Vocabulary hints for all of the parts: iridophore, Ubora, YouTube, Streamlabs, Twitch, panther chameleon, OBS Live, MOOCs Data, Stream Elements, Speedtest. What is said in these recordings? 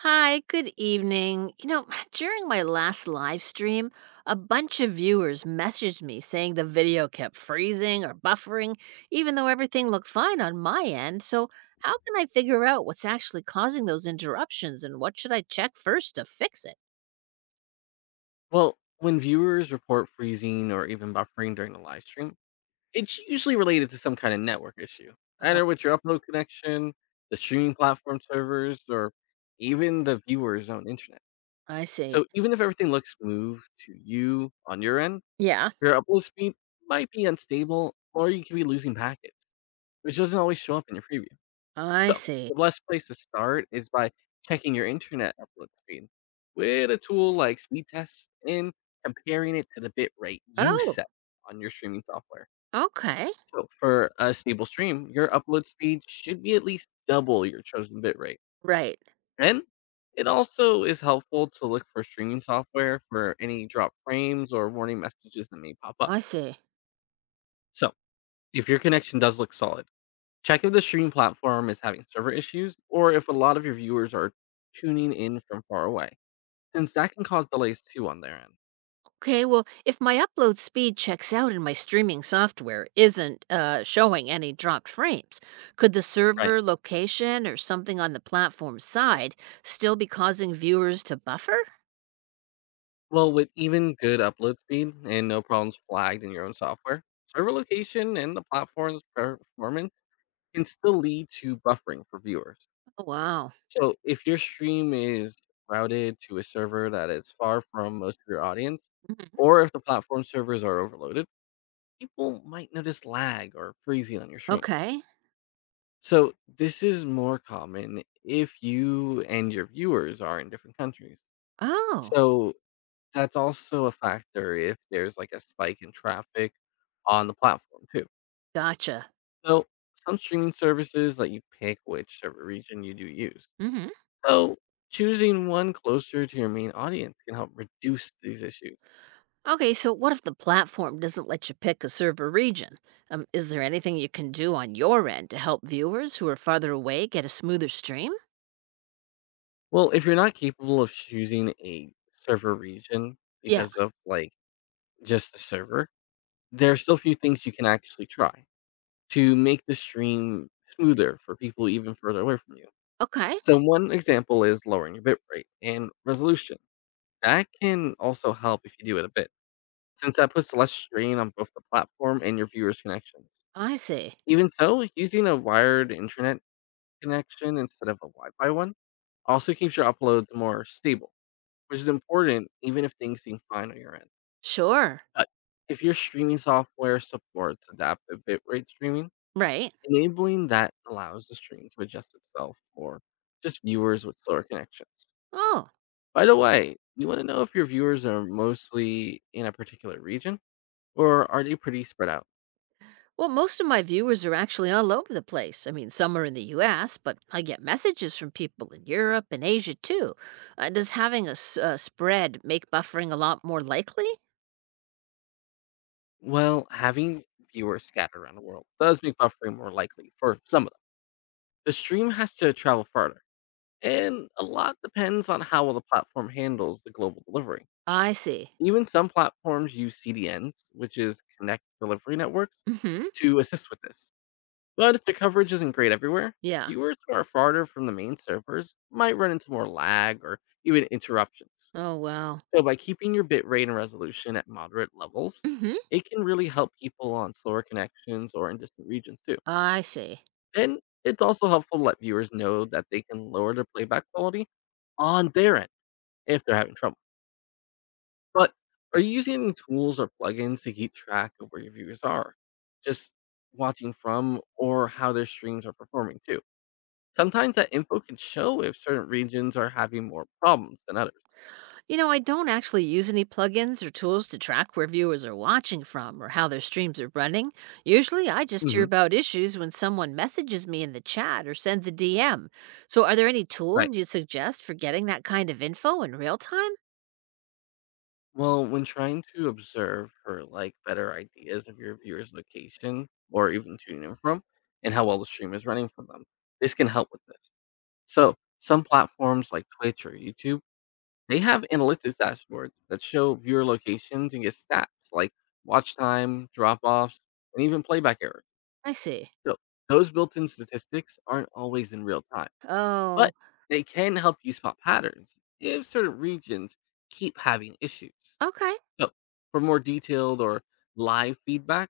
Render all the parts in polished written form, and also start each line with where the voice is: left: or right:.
right: Hi, good evening. During my last live stream, a bunch of viewers messaged me saying the video kept freezing or buffering, even though everything looked fine on my end. So, how can I figure out what's actually causing those interruptions and what should I check first to fix it?
left: Well, when viewers report freezing or even buffering during a live stream, it's usually related to some kind of network issue,
right: Oh,
left: either with your upload connection, the streaming platform servers, or even the viewer's own internet.
right: I see.
left: So even if everything looks smooth to you on your end,
right: Yeah,
left: your upload speed might be unstable or you could be losing packets, which doesn't always show up in your preview.
right: I
left: So,
right: see.
left: the best place to start is by checking your internet upload speed with a tool like Speedtest and comparing it to the bit rate you
right: Oh,
left: set on your streaming software.
right: okay.
left: So, for a stable stream, your upload speed should be at least double your chosen bit rate.
right: Right.
left: And it also is helpful to look for streaming software for any drop frames or warning messages that may pop up.
right: I see.
left: So, if your connection does look solid, check if the streaming platform is having server issues or if a lot of your viewers are tuning in from far away, since that can cause delays too on their end.
right: Okay, well, if my upload speed checks out and my streaming software isn't showing any dropped frames, could the
left: Right.
right: server location or something on the platform side still be causing viewers to buffer?
left: Well, with even good upload speed and no problems flagged in your own software, server location and the platform's performance can still lead to buffering for viewers.
right: Oh, wow.
left: So if your stream is routed to a server that is far from most of your audience,
right: Mhm.
left: or if the platform servers are overloaded, people might notice lag or freezing on your streams.
right: Okay.
left: So this is more common if you and your viewers are in different countries.
right: Oh,
left: So that's also a factor if there's like a spike in traffic on the platform too.
right: gotcha.
left: So some streaming services let you pick which server region you do use.
right: Hmm.
left: So choosing one closer to your main audience can help reduce these issues.
right: Okay, so what if the platform doesn't let you pick a server region? Is there anything you can do on your end to help viewers who are farther away get a smoother stream?
left: Well, if you're not capable of choosing a server region
right: Yeah.
left: because of like just the server, there are still a few things you can actually try to make the stream smoother for people even further away from you.
right: Okay.
left: So one example is lowering your bitrate and resolution. That can also help if you do it a bit, since that puts less strain on both the platform and your viewers' connections.
right: I see.
left: Even so, using a wired internet connection instead of a Wi-Fi one also keeps your uploads more stable, which is important even if things seem fine on your end.
right: Sure.
left: But if your streaming software supports adaptive bitrate streaming,
right: Right.
left: enabling that allows the stream to adjust itself for just viewers with slower connections.
right: Oh,
left: By the way, you want to know if your viewers are mostly in a particular region, or are they pretty spread out?
right: well, most of my viewers are actually all over the place. I mean, some are in the US, but I get messages from people in Europe and Asia too. Does having a spread make buffering a lot more likely?
left: Well, having viewers scattered around the world does make buffering more likely for some of them. The stream has to travel farther, and a lot depends on how well the platform handles the global delivery.
right: I see.
left: Even some platforms use CDNs, which is Connect Delivery Networks,
right: Mm hmm.
left: to assist with this. But if the coverage isn't great everywhere,
right: Yeah.
left: viewers who are farther from the main servers might run into more lag or even interruptions.
right: Oh, wow.
left: So by keeping your bitrate and resolution at moderate levels,
right: Mm hmm.
left: it can really help people on slower connections or in distant regions too.
right: I see.
left: And it's also helpful to let viewers know that they can lower their playback quality on their end if they're having trouble. But are you using any tools or plugins to keep track of where your viewers are just watching from, or how their streams are performing too? Sometimes that info can show if certain regions are having more problems than others.
right: I don't actually use any plugins or tools to track where viewers are watching from or how their streams are running. Usually, I just hear
left: Hmm.
right: about issues when someone messages me in the chat or sends a DM. So, are there any
left: Right.
right: tools you suggest for getting that kind of info in real time?
left: Well, when trying to observe for like better ideas of your viewer's location or even tuning in from, and how well the stream is running for them, this can help with this. So, some platforms like Twitch or YouTube, they have analytics dashboards that show viewer locations and get stats like watch time, drop offs, and even playback errors.
right: I see.
left: So, those built in statistics aren't always in real time,
right: Oh,
left: but they can help you spot patterns if certain regions keep having issues.
right: okay.
left: So, for more detailed or live feedback,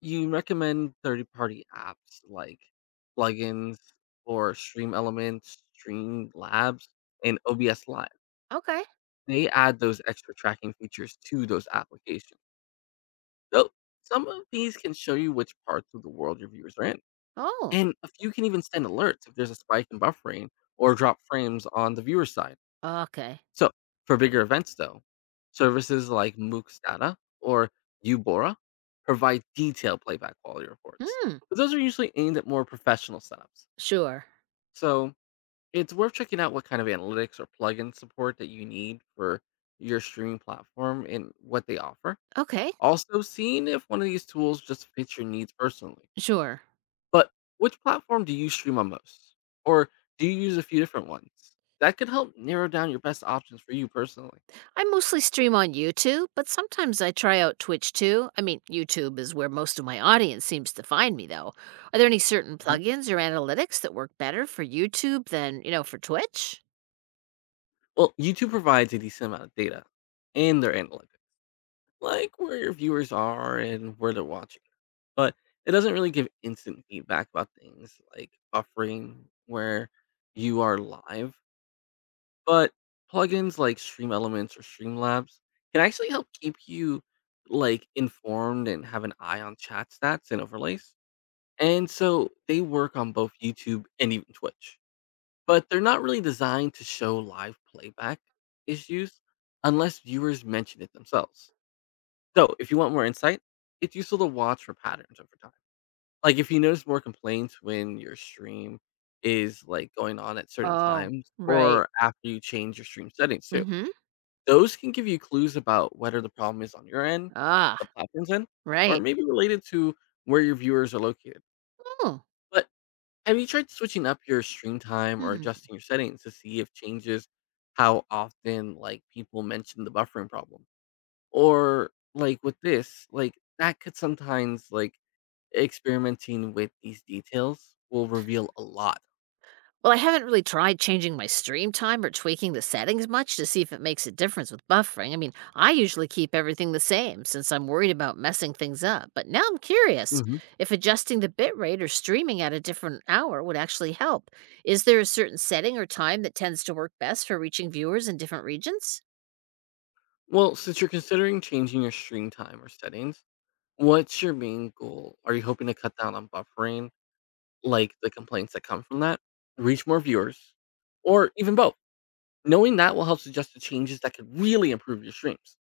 left: you recommend third party apps like plugins or Stream Elements, Stream Labs, and OBS Live.
right: Okay.
left: They add those extra tracking features to those applications. So, some of these can show you which parts of the world your viewers are in.
right: Oh,
left: And a few can even send alerts if there's a spike in buffering or drop frames on the viewer side.
right: okay.
left: So, for bigger events, though, services like MOOCs Data or Ubora provide detailed playback quality reports.
right: Hmm.
left: But those are usually aimed at more professional setups.
right: Sure.
left: So, it's worth checking out what kind of analytics or plugin support that you need for your streaming platform and what they offer.
right: Okay.
left: Also, seeing if one of these tools just fits your needs personally.
right: Sure.
left: But which platform do you stream on most? Or do you use a few different ones? That could help narrow down your best options for you personally.
right: I mostly stream on YouTube, but sometimes I try out Twitch too. I mean, YouTube is where most of my audience seems to find me, though. Are there any certain plugins or analytics that work better for YouTube than, for Twitch?
left: Well, YouTube provides a decent amount of data and their analytics, like where your viewers are and where they're watching. But it doesn't really give instant feedback about things like buffering where you are live. But plugins like Stream Elements or Streamlabs can actually help keep you like informed and have an eye on chat stats and overlays. And so they work on both YouTube and even Twitch, but they're not really designed to show live playback issues unless viewers mention it themselves. So, if you want more insight, it's useful to watch for patterns over time. Like if you notice more complaints when your stream is like going on at certain
right: Oh,
left: times,
right: right.
left: or after you change your stream settings
right: Mm
left: too.
right: hmm.
left: Those can give you clues about whether the problem is on your end,
right: Ah,
left: the platform's end, or
right: right.
left: maybe related to where your viewers are located.
right: Oh,
left: But have you tried switching up your stream time or
right: hmm.
left: adjusting your settings to see if changes how often like people mention the buffering problem? Or like with this, like that could sometimes like experimenting with these details will reveal a lot.
right: Well, I haven't really tried changing my stream time or tweaking the settings much to see if it makes a difference with buffering. I mean, I usually keep everything the same since I'm worried about messing things up. But now I'm curious
left: Hmm.
right: if adjusting the bitrate or streaming at a different hour would actually help. Is there a certain setting or time that tends to work best for reaching viewers in different regions?
left: Well, since you're considering changing your stream time or settings, what's your main goal? Are you hoping to cut down on buffering, like the complaints that come from that, reach more viewers, or even both? Knowing that will help suggest the changes that could really improve your streams.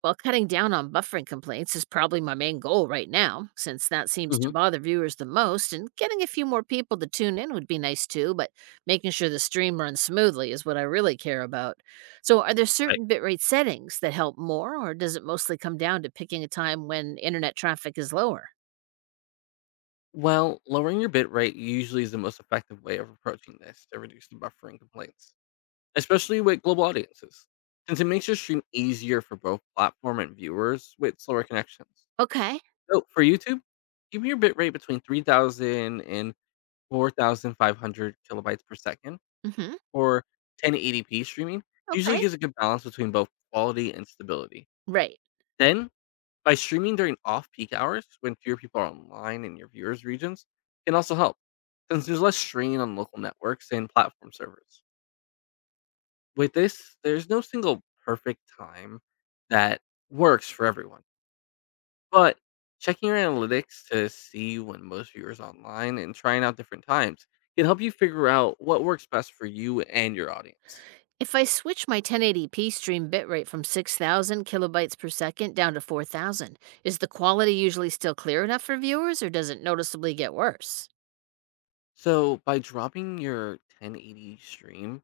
right: While cutting down on buffering complaints is probably my main goal right now, since that seems to
left: Hmm.
right: bother viewers the most, and getting a few more people to tune in would be nice too, but making sure the stream runs smoothly is what I really care about. So, are there
left: Right.
right: certain bitrate settings that help more, or does it mostly come down to picking a time when internet traffic is lower?
left: Well, lowering your bit rate usually is the most effective way of approaching this to reduce the buffering complaints, especially with global audiences, since it makes your stream easier for both platform and viewers with slower connections.
right: Okay.
left: So for YouTube, keep your bit rate between 3,000 and 4,500 kilobytes per second
right: Mhm.
left: for 1080p streaming usually
right: Okay.
left: gives a good balance between both quality and stability.
right: Right.
left: Then by streaming during off peak hours when fewer people are online in your viewers' regions can also help, since there's less strain on local networks and platform servers. With this, there's no single perfect time that works for everyone, but checking your analytics to see when most viewers are online and trying out different times can help you figure out what works best for you and your audience.
right: If I switch my 1080p stream bitrate from 6,000 kilobytes per second down to 4,000, is the quality usually still clear enough for viewers or does it noticeably get worse?
left: So, by dropping your 1080 stream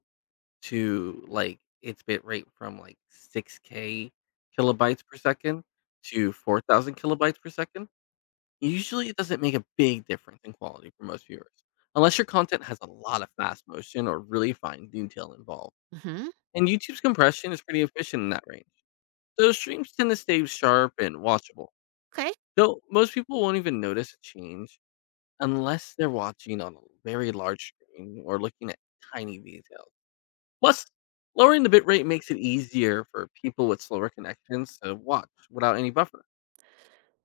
left: to like its bit rate from like 6K kilobytes per second to 4,000 kilobytes per second, usually it doesn't make a big difference in quality for most viewers, unless your content has a lot of fast motion or really fine detail involved.
right: Hmm.
left: And YouTube's compression is pretty efficient in that range, so streams tend to stay sharp and watchable.
right: Okay.
left: Though most people won't even notice a change unless they're watching on a very large screen or looking at tiny details. Plus, lowering the bitrate makes it easier for people with slower connections to watch without any buffer.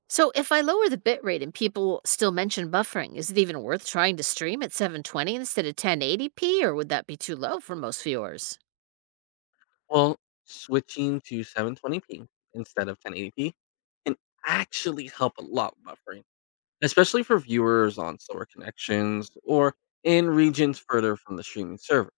right: So if I lower the bitrate and people still mention buffering, is it even worth trying to stream at 720 instead of 1080p or would that be too low for most viewers?
left: Well, switching to 720p instead of 1080p can actually help a lot with buffering, especially for viewers on slower connections or in regions further from the streaming server.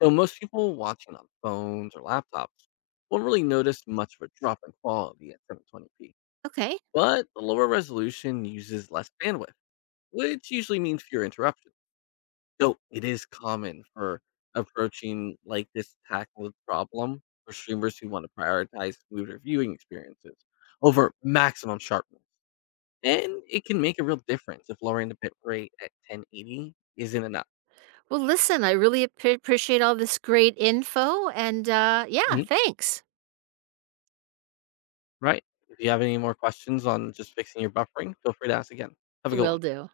left: Though most people watching on phones or laptops won't really notice much of a drop in quality at 720p,
right: Okay.
left: but the lower resolution uses less bandwidth, which usually means fewer interruptions. So, it is common for approaching, like, this tackle problem for streamers who want to prioritize smoother viewing experiences over maximum sharpness, and it can make a real difference if lowering the bit rate at 1080 isn't enough.
right: Well, listen, I really appreciate all this great info and yeah,
left: Mhm,
right: thanks.
left: right. If you have any more questions on just fixing your buffering, feel free to ask again. Have a good
right: Will
left: one.
right: do.